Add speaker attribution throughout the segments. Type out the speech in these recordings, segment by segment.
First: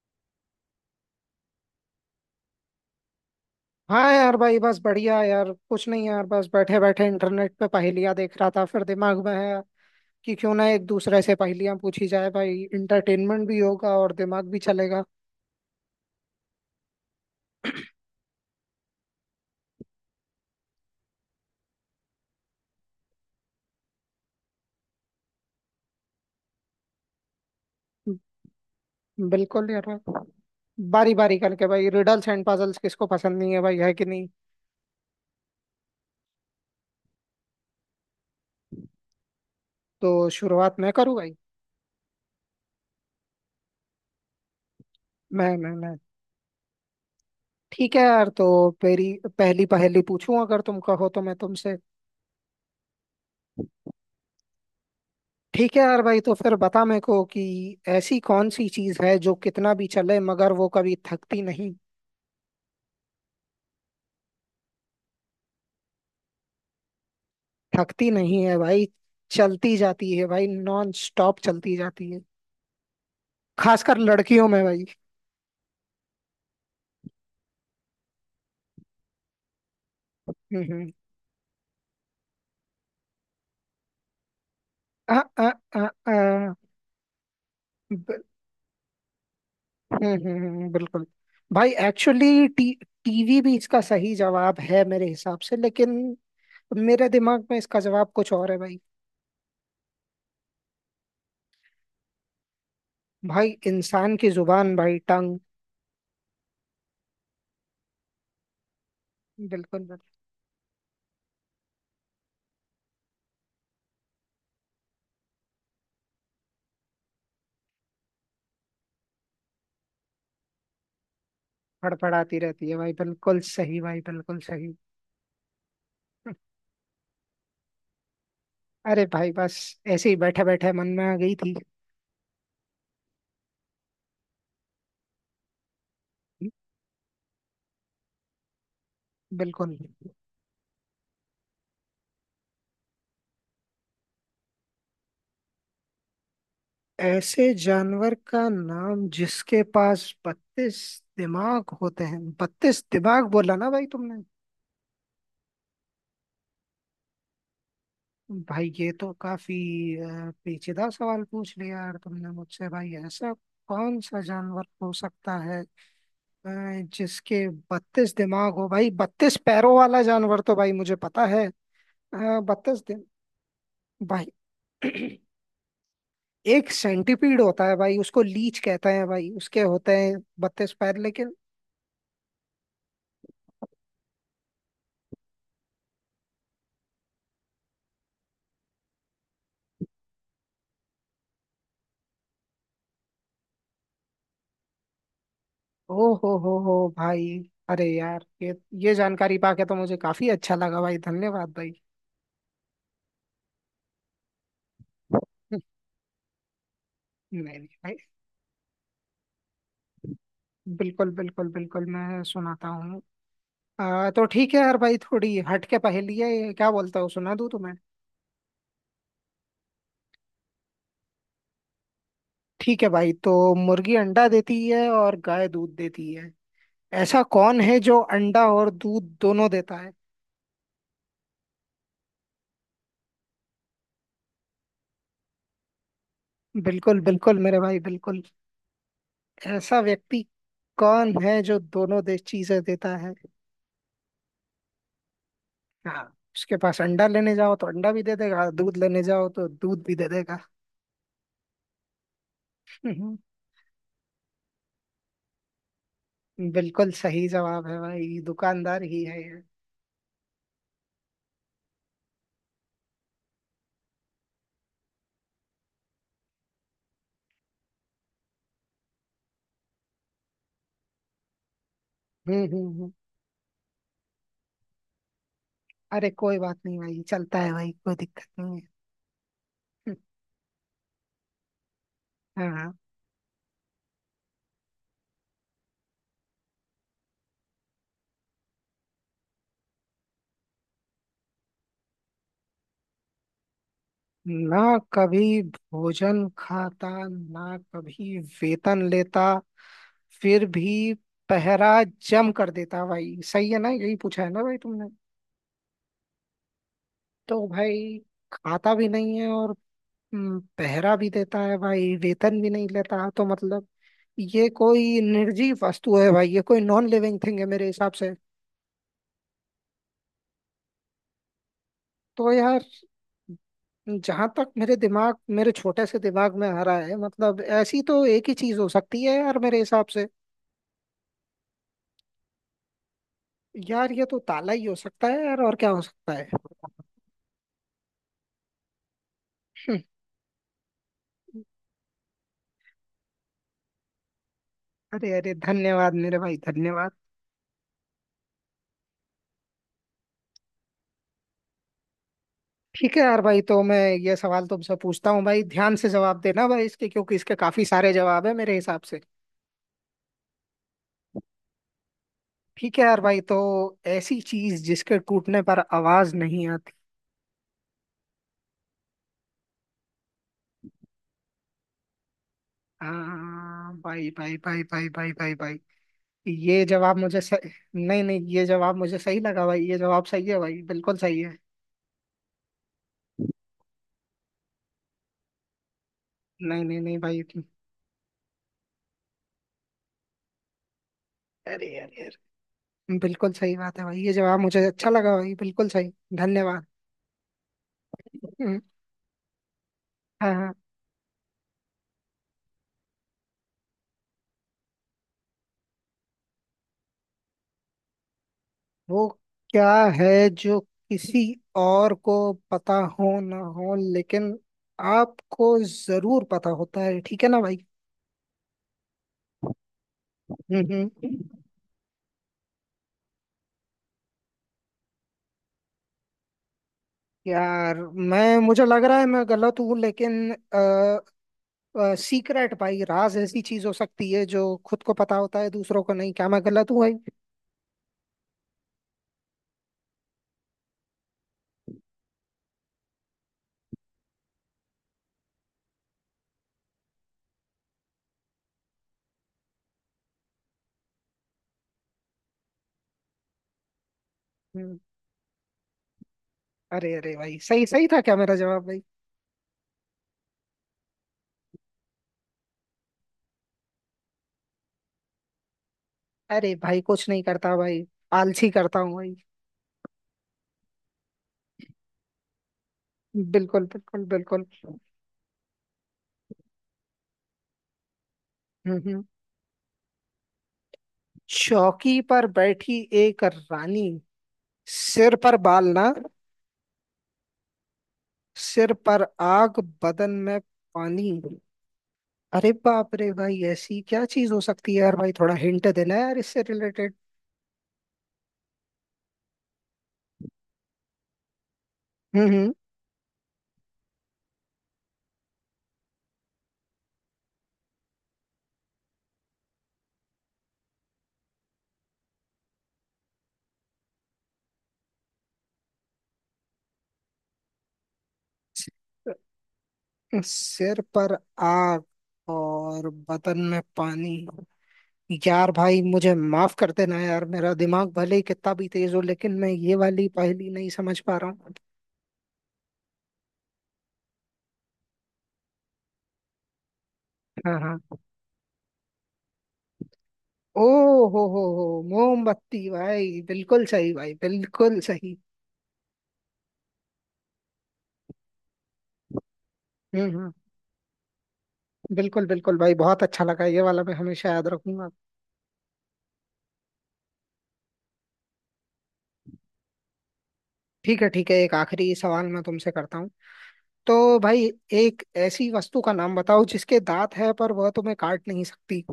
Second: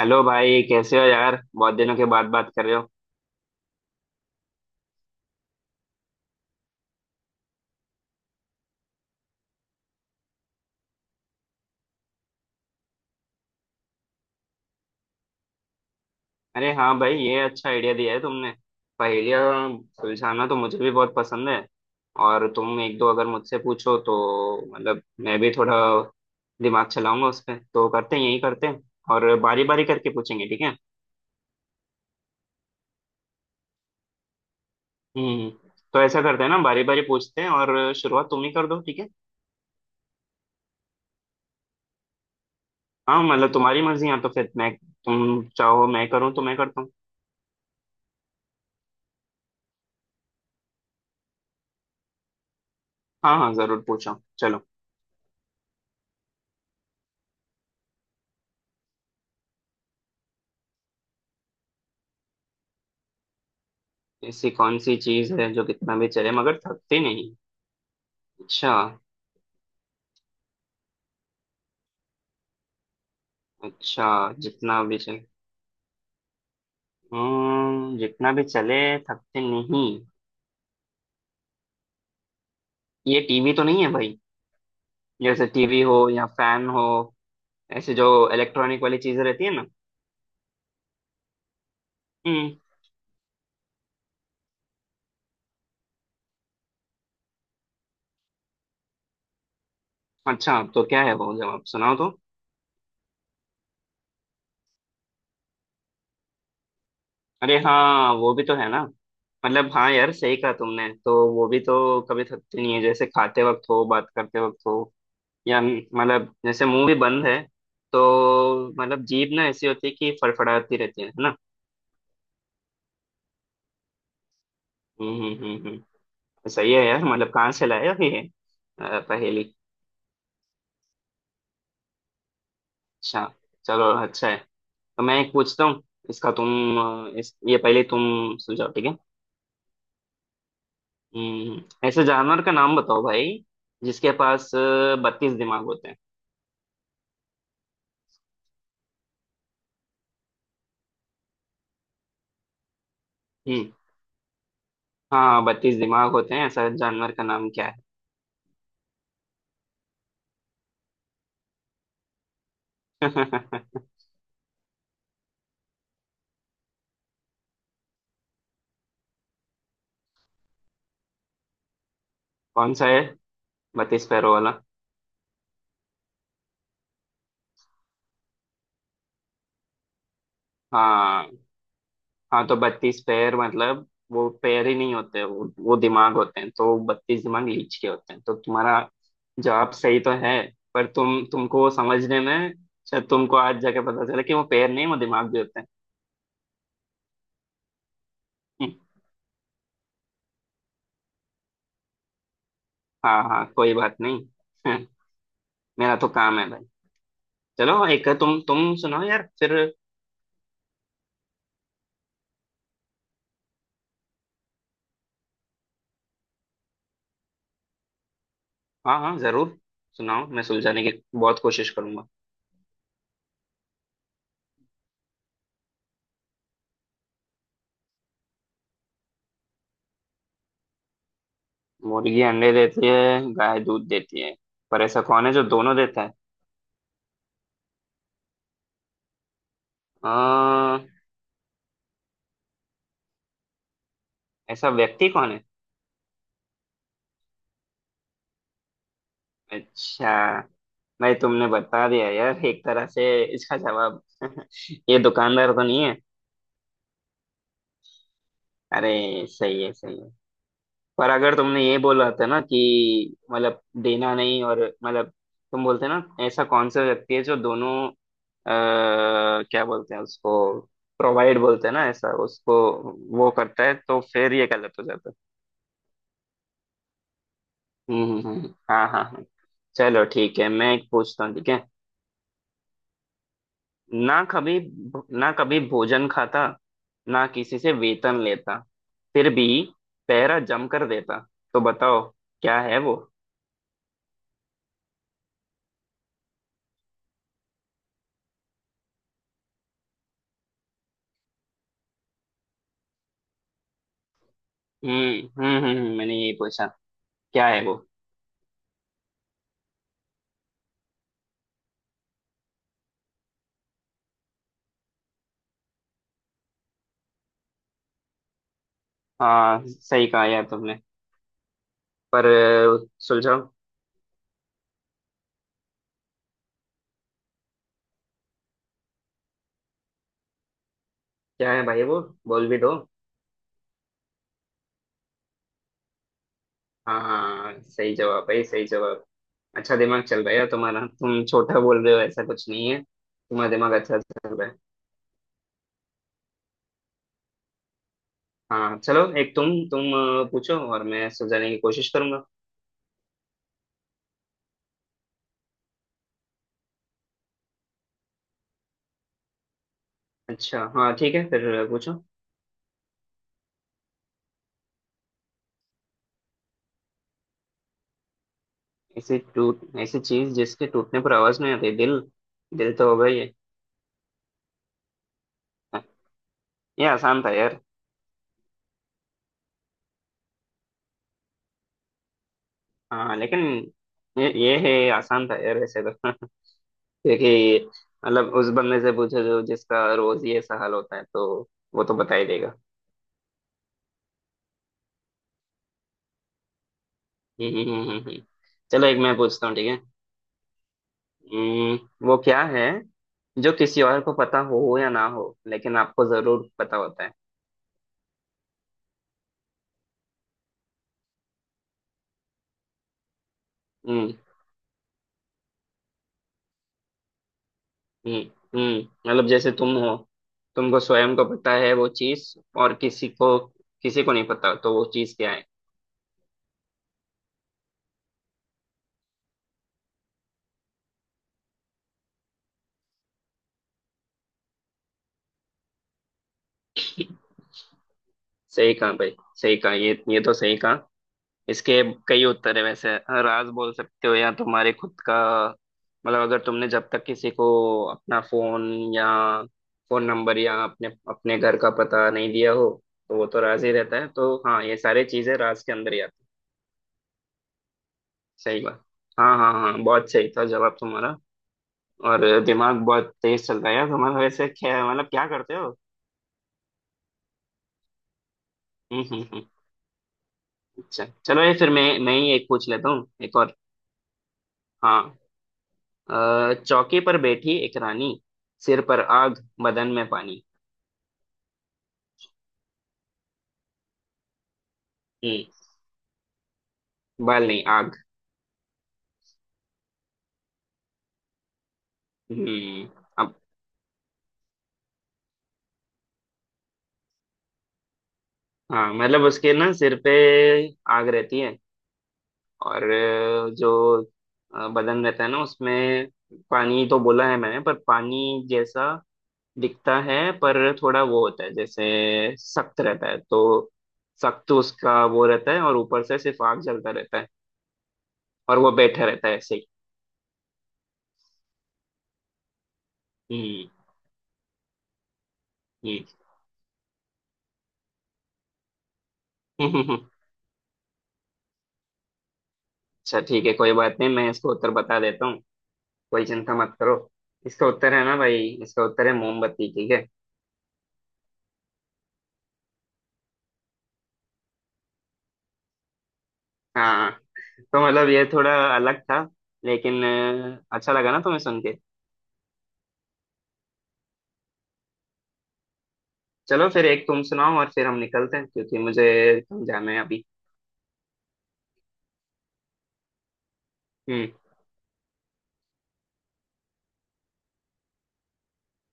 Speaker 1: Hello भाई, कैसे हो यार? बहुत दिनों के बाद बात कर रहे हो।
Speaker 2: हाँ यार भाई, बस बढ़िया। यार कुछ नहीं, यार बस बैठे बैठे इंटरनेट पे पहेलियां देख रहा था। फिर दिमाग में आया कि क्यों ना एक दूसरे से पहेलियां पूछी जाए। भाई इंटरटेनमेंट भी होगा और दिमाग भी चलेगा।
Speaker 1: अरे हाँ भाई, ये अच्छा आइडिया दिया है तुमने। पहेलियाँ सुलझाना तो मुझे भी बहुत पसंद है। और तुम एक दो अगर मुझसे पूछो तो मतलब मैं भी थोड़ा दिमाग चलाऊंगा उस पे। तो करते हैं, यही करते हैं। और बारी
Speaker 2: बिल्कुल
Speaker 1: बारी
Speaker 2: यार
Speaker 1: करके
Speaker 2: भाई,
Speaker 1: पूछेंगे, ठीक है?
Speaker 2: बारी बारी करके। भाई रिडल्स एंड पजल्स किसको पसंद नहीं है भाई, है कि नहीं।
Speaker 1: हम्म हम्म। तो ऐसा करते हैं ना, बारी बारी पूछते हैं, और शुरुआत तुम ही कर दो, ठीक है?
Speaker 2: तो शुरुआत मैं करूँ भाई?
Speaker 1: हाँ मतलब तुम्हारी मर्जी, या तो फिर मैं तुम
Speaker 2: मैं मैं
Speaker 1: चाहो
Speaker 2: मैं
Speaker 1: मैं करूँ तो मैं करता हूँ।
Speaker 2: ठीक है यार। तो मेरी पहली पहेली पूछूं अगर तुम कहो तो मैं तुमसे।
Speaker 1: हाँ हाँ, जरूर पूछो, चलो।
Speaker 2: ठीक है यार भाई, तो फिर बता मेरे को कि ऐसी कौन सी चीज है जो कितना भी चले मगर वो कभी थकती नहीं।
Speaker 1: ऐसी कौन सी चीज है जो कितना भी चले मगर थकती नहीं?
Speaker 2: थकती नहीं है
Speaker 1: अच्छा।
Speaker 2: भाई। चलती जाती है भाई, नॉन स्टॉप चलती जाती है। खासकर
Speaker 1: अच्छा,
Speaker 2: लड़कियों में
Speaker 1: जितना
Speaker 2: भाई।
Speaker 1: भी चले, हम्म, जितना भी चले, थकते नहीं।
Speaker 2: हम्म।
Speaker 1: ये टीवी तो नहीं है भाई?
Speaker 2: आ,
Speaker 1: जैसे
Speaker 2: आ,
Speaker 1: टीवी
Speaker 2: आ,
Speaker 1: हो या
Speaker 2: आ,
Speaker 1: फैन हो, ऐसे जो
Speaker 2: ब-
Speaker 1: इलेक्ट्रॉनिक वाली चीजें रहती है ना।
Speaker 2: बिल्कुल। भाई एक्चुअली
Speaker 1: हम्म।
Speaker 2: टी टीवी भी इसका सही जवाब है मेरे हिसाब से, लेकिन मेरे दिमाग में इसका जवाब कुछ और है भाई।
Speaker 1: अच्छा, तो क्या है वो जवाब, सुनाओ तो।
Speaker 2: भाई इंसान की जुबान भाई, टंग।
Speaker 1: अरे हाँ, वो भी तो है ना। मतलब
Speaker 2: बिल्कुल
Speaker 1: हाँ
Speaker 2: बिल्कुल।
Speaker 1: यार, सही कहा तुमने, तो वो भी तो कभी थकती नहीं है, जैसे खाते वक्त हो, बात करते वक्त हो, या मतलब जैसे मुंह भी बंद है तो मतलब जीभ ना ऐसी होती है कि फड़फड़ाती रहती है ना?
Speaker 2: फड़फड़ाती रहती है भाई, बिल्कुल सही भाई, बिल्कुल सही।
Speaker 1: हम्म हम्म हम्म हम्म। तो सही है यार, मतलब कहाँ से लाया ये
Speaker 2: अरे भाई
Speaker 1: पहेली?
Speaker 2: बस, ऐसे ही बैठे बैठे मन में आ गई थी।
Speaker 1: अच्छा। चलो, अच्छा है। तो मैं एक पूछता हूँ, इसका तुम अ, इस ये पहले तुम सुलझाओ, ठीक है?
Speaker 2: बिल्कुल।
Speaker 1: हम्म। ऐसे जानवर का नाम बताओ भाई जिसके पास 32 दिमाग होते हैं।
Speaker 2: ऐसे जानवर का नाम जिसके पास 32 दिमाग होते हैं? 32 दिमाग बोला ना
Speaker 1: हम्म।
Speaker 2: भाई तुमने?
Speaker 1: हाँ, 32 दिमाग होते हैं, ऐसा जानवर का नाम क्या है?
Speaker 2: भाई ये तो काफी पेचीदा सवाल पूछ लिया यार तुमने मुझसे। भाई ऐसा कौन सा जानवर हो सकता है, अ, जिसके 32 दिमाग हो भाई? 32 पैरों वाला जानवर तो भाई मुझे पता है।
Speaker 1: कौन
Speaker 2: 32
Speaker 1: सा है
Speaker 2: दिन।
Speaker 1: 32
Speaker 2: भाई
Speaker 1: पैरों वाला?
Speaker 2: एक सेंटीपीड होता है भाई, उसको लीच कहते हैं भाई, उसके होते हैं 32 पैर, लेकिन।
Speaker 1: हाँ, हाँ, तो 32 पैर मतलब वो पैर ही नहीं होते, वो दिमाग होते हैं, तो 32 दिमाग लीच के होते हैं, तो तुम्हारा जवाब सही तो है, पर तुमको वो समझने में, शायद तुमको आज जाके पता चला कि वो पैर नहीं, वो दिमाग भी होते हैं।
Speaker 2: ओ हो भाई। अरे यार, ये
Speaker 1: हम्म।
Speaker 2: ये जानकारी पाके तो मुझे काफी अच्छा लगा भाई। धन्यवाद भाई।
Speaker 1: हाँ हाँ कोई बात नहीं। हम्म, मेरा तो काम है भाई।
Speaker 2: नहीं नहीं
Speaker 1: चलो,
Speaker 2: भाई।
Speaker 1: एक तुम सुनाओ यार फिर।
Speaker 2: बिल्कुल बिल्कुल बिल्कुल मैं सुनाता हूँ। तो ठीक है यार भाई, थोड़ी हट के पहेली है ये, क्या बोलता हूँ सुना दूँ तुम्हें।
Speaker 1: हाँ हाँ, जरूर सुनाओ, मैं सुलझाने की बहुत कोशिश करूंगा।
Speaker 2: ठीक है भाई। तो मुर्गी अंडा देती है और गाय दूध देती है। ऐसा कौन है जो अंडा और दूध दोनों देता है?
Speaker 1: मुर्गी अंडे देती है, गाय दूध देती है, पर ऐसा कौन है जो दोनों देता है?
Speaker 2: बिल्कुल बिल्कुल मेरे भाई बिल्कुल। ऐसा व्यक्ति
Speaker 1: आ,
Speaker 2: कौन है जो दोनों दे चीजें देता है?
Speaker 1: ऐसा व्यक्ति कौन है?
Speaker 2: हाँ। उसके पास अंडा लेने जाओ तो अंडा भी दे देगा, दूध लेने जाओ तो दूध भी दे
Speaker 1: अच्छा।
Speaker 2: देगा।
Speaker 1: भाई तुमने बता दिया यार एक तरह से
Speaker 2: हम्म,
Speaker 1: इसका जवाब। ये दुकानदार तो नहीं है?
Speaker 2: बिल्कुल सही जवाब है भाई। दुकानदार
Speaker 1: अरे
Speaker 2: ही है ये।
Speaker 1: सही है, सही है। पर अगर तुमने ये बोला था ना कि मतलब देना नहीं, और मतलब तुम बोलते ना ऐसा कौन सा व्यक्ति है जो दोनों, क्या बोलते हैं उसको, प्रोवाइड बोलते हैं ना ऐसा,
Speaker 2: हम्म
Speaker 1: उसको
Speaker 2: हम्म हम्म।
Speaker 1: वो करता है, तो फिर ये गलत हो जाता है।
Speaker 2: अरे कोई बात नहीं भाई, चलता है भाई, कोई दिक्कत नहीं है।
Speaker 1: हाँ हाँ हाँ।
Speaker 2: हम्म।
Speaker 1: चलो ठीक है, मैं एक पूछता हूँ, ठीक है?
Speaker 2: हाँ।
Speaker 1: ना कभी ना कभी भोजन खाता, ना किसी से वेतन लेता, फिर भी पहरा जम कर देता, तो बताओ क्या है वो?
Speaker 2: ना कभी भोजन खाता, ना कभी वेतन लेता, फिर भी पहरा जम कर देता भाई, सही है ना, यही पूछा है ना भाई तुमने?
Speaker 1: हम्म मैंने यही पूछा।
Speaker 2: तो
Speaker 1: क्या है वो?
Speaker 2: भाई खाता भी नहीं है और पहरा भी देता है भाई, वेतन भी नहीं लेता, तो मतलब ये कोई निर्जीव वस्तु है भाई, ये कोई नॉन लिविंग थिंग है मेरे हिसाब से।
Speaker 1: हाँ, सही कहा यार तुमने। पर
Speaker 2: तो यार
Speaker 1: सुलझाओ।
Speaker 2: जहां तक मेरे छोटे से दिमाग में आ रहा है, मतलब ऐसी तो एक ही चीज हो सकती है यार मेरे हिसाब से।
Speaker 1: क्या है भाई वो, बोल भी दो।
Speaker 2: यार ये तो ताला ही हो सकता है यार, और क्या हो सकता है?
Speaker 1: हाँ हाँ हाँ, सही जवाब भाई, सही जवाब। अच्छा,
Speaker 2: हम्म,
Speaker 1: दिमाग चल रहा है यार तुम्हारा, तुम छोटा बोल रहे हो, ऐसा कुछ नहीं है, तुम्हारा दिमाग अच्छा चल रहा है।
Speaker 2: अरे अरे धन्यवाद मेरे भाई, धन्यवाद।
Speaker 1: हाँ, चलो, एक तुम पूछो और मैं सुलझाने की कोशिश करूंगा।
Speaker 2: ठीक है यार भाई, तो मैं ये सवाल तुमसे पूछता हूँ भाई, ध्यान से जवाब देना भाई इसके, क्योंकि इसके काफी सारे जवाब है मेरे हिसाब से।
Speaker 1: अच्छा हाँ ठीक है, फिर पूछो।
Speaker 2: ठीक है यार भाई। तो ऐसी चीज जिसके टूटने पर आवाज नहीं आती?
Speaker 1: ऐसी चीज जिसके टूटने पर आवाज नहीं आती? दिल। दिल तो हो गई है,
Speaker 2: हाँ भाई भाई भाई भाई भाई भाई भाई, ये
Speaker 1: ये
Speaker 2: जवाब मुझे
Speaker 1: आसान था
Speaker 2: सही।
Speaker 1: यार।
Speaker 2: नहीं नहीं, ये जवाब मुझे सही लगा भाई, ये जवाब सही है भाई, बिल्कुल सही है।
Speaker 1: हाँ लेकिन ये आसान था यार वैसे तो।
Speaker 2: नहीं नहीं नहीं भाई।
Speaker 1: क्योंकि मतलब उस बंदे से पूछो जो जिसका रोज ये ऐसा हाल होता है, तो
Speaker 2: अरे
Speaker 1: वो तो
Speaker 2: अरे
Speaker 1: बता ही
Speaker 2: अरे,
Speaker 1: देगा।
Speaker 2: बिल्कुल सही बात है भाई, ये जवाब मुझे अच्छा लगा भाई, बिल्कुल सही। धन्यवाद।
Speaker 1: हम्म।
Speaker 2: हम्म।
Speaker 1: चलो, एक मैं पूछता हूँ, ठीक है?
Speaker 2: हाँ हाँ।
Speaker 1: हम्म। वो क्या है जो किसी और को पता हो या ना हो, लेकिन आपको जरूर पता होता है?
Speaker 2: वो क्या है जो किसी और को पता हो ना हो,
Speaker 1: हम्म,
Speaker 2: लेकिन आपको जरूर पता होता है, ठीक है ना भाई?
Speaker 1: हम्म हम्म मतलब जैसे तुम हो, तुमको
Speaker 2: हम्म।
Speaker 1: स्वयं को पता है वो चीज, और किसी को नहीं पता, तो वो चीज क्या है?
Speaker 2: यार मैं मुझे लग रहा है मैं गलत हूँ लेकिन, सीक्रेट भाई, राज ऐसी चीज हो सकती है जो खुद को पता होता है दूसरों को नहीं। क्या मैं गलत हूँ भाई?
Speaker 1: सही कहा भाई, सही कहा, ये तो सही कहा। इसके कई उत्तर है वैसे। राज बोल सकते हो, या तुम्हारे खुद का मतलब, अगर तुमने जब तक किसी को अपना फोन या फोन नंबर या अपने अपने घर का पता नहीं दिया हो, तो वो तो राज ही रहता है, तो हाँ, ये
Speaker 2: हम्म,
Speaker 1: सारी चीजें राज के अंदर ही आती हैं।
Speaker 2: अरे अरे भाई, सही सही था क्या मेरा
Speaker 1: सही
Speaker 2: जवाब भाई?
Speaker 1: बात। हाँ हाँ हाँ, बहुत सही था जवाब तुम्हारा। और दिमाग बहुत तेज चल रहा है यार तुम्हारा वैसे, क्या मतलब क्या करते हो?
Speaker 2: अरे भाई कुछ नहीं करता भाई, आलसी करता हूँ
Speaker 1: हम्म
Speaker 2: भाई।
Speaker 1: हम्म हम्म। अच्छा, चलो, ये फिर मैं ही एक पूछ लेता हूँ, एक और।
Speaker 2: बिल्कुल बिल्कुल बिल्कुल।
Speaker 1: हाँ। चौकी पर बैठी एक रानी,
Speaker 2: हम्म
Speaker 1: सिर पर
Speaker 2: हम्म।
Speaker 1: आग, बदन में पानी।
Speaker 2: चौकी पर बैठी एक रानी, सिर पर
Speaker 1: हम्म।
Speaker 2: बाल ना?
Speaker 1: बाल नहीं, आग।
Speaker 2: सिर पर आग बदन में पानी। अरे
Speaker 1: हम्म।
Speaker 2: बाप रे
Speaker 1: अब
Speaker 2: भाई, ऐसी क्या चीज हो सकती है यार? भाई थोड़ा हिंट देना यार, इससे रिलेटेड।
Speaker 1: हाँ, मतलब उसके ना सिर पे आग रहती है,
Speaker 2: हम्म
Speaker 1: और जो बदन रहता है ना उसमें पानी तो बोला है मैंने, पर पानी जैसा दिखता है, पर थोड़ा वो होता है जैसे सख्त रहता है, तो सख्त उसका वो रहता है और ऊपर से सिर्फ आग जलता रहता है, और वो बैठा रहता है ऐसे ही।
Speaker 2: सिर पर आग और बदन में
Speaker 1: हम्म
Speaker 2: पानी। यार भाई मुझे माफ कर देना यार, मेरा दिमाग भले ही कितना भी तेज हो लेकिन मैं ये
Speaker 1: हम्म।
Speaker 2: वाली पहेली नहीं समझ पा रहा हूँ।
Speaker 1: अच्छा ठीक है, कोई बात नहीं, मैं इसको उत्तर बता देता हूँ। कोई चिंता मत करो।
Speaker 2: हाँ
Speaker 1: इसका
Speaker 2: हाँ।
Speaker 1: उत्तर है ना भाई, इसका उत्तर है मोमबत्ती, ठीक है?
Speaker 2: ओ हो, मोमबत्ती भाई, बिल्कुल सही भाई, बिल्कुल सही।
Speaker 1: हाँ। तो मतलब ये थोड़ा अलग था, लेकिन
Speaker 2: हम्म हम्म
Speaker 1: अच्छा लगा ना तुम्हें सुन के?
Speaker 2: बिल्कुल बिल्कुल भाई, बहुत अच्छा लगा ये वाला, मैं हमेशा याद रखूंगा।
Speaker 1: चलो फिर एक तुम सुनाओ और फिर हम निकलते हैं क्योंकि मुझे कहीं जाना है अभी
Speaker 2: ठीक है ठीक है, एक आखिरी सवाल मैं तुमसे करता हूँ तो
Speaker 1: हम्म
Speaker 2: भाई। एक ऐसी वस्तु का नाम बताओ जिसके दांत है पर वह तुम्हें काट नहीं सकती?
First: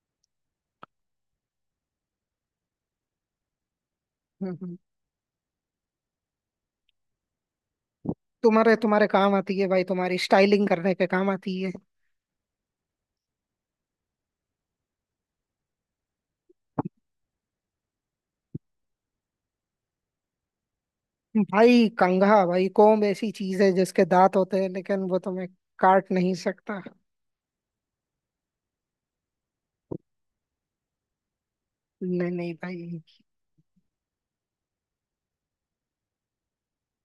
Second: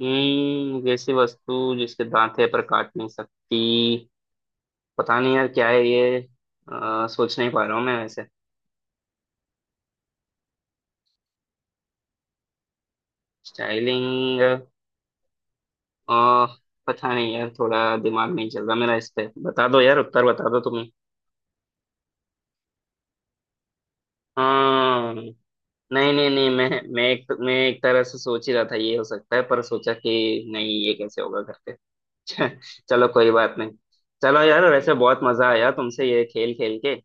Speaker 1: वैसी वस्तु जिसके दांत है पर काट नहीं सकती?
Speaker 2: हम्म हम्म।
Speaker 1: पता नहीं यार क्या है ये, सोच नहीं पा रहा हूँ मैं वैसे।
Speaker 2: तुम्हारे तुम्हारे काम आती है भाई, तुम्हारी स्टाइलिंग करने के काम आती है।
Speaker 1: स्टाइलिंग? पता नहीं यार, थोड़ा दिमाग नहीं चल रहा मेरा इस पे, बता दो यार उत्तर, बता दो तुम्हें।
Speaker 2: भाई कंघा, भाई कोम्ब ऐसी चीज है जिसके दांत होते हैं, लेकिन
Speaker 1: हाँ।
Speaker 2: वो तुम्हें काट
Speaker 1: नहीं नहीं
Speaker 2: नहीं
Speaker 1: नहीं,
Speaker 2: सकता।
Speaker 1: मैं एक तरह से सोच ही रहा था ये हो सकता है, पर सोचा कि नहीं, ये कैसे होगा करके।
Speaker 2: नहीं नहीं भाई।
Speaker 1: चलो कोई बात नहीं। चलो यार वैसे बहुत मजा आया तुमसे ये खेल खेल के,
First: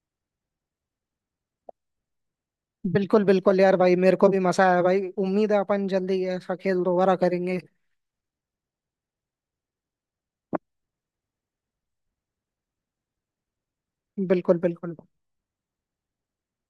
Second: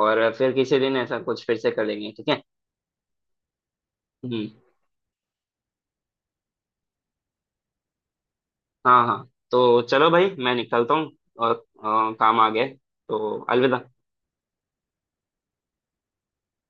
Speaker 1: और फिर किसी दिन ऐसा कुछ फिर से करेंगे, ठीक है?
Speaker 2: बिल्कुल बिल्कुल यार भाई, मेरे को भी
Speaker 1: हम्म।
Speaker 2: मजा आया भाई, उम्मीद है अपन जल्दी ऐसा खेल दोबारा करेंगे।
Speaker 1: हाँ हाँ, तो चलो भाई मैं निकलता हूँ, और काम आ गया है। तो अलविदा।
Speaker 2: बिल्कुल बिल्कुल।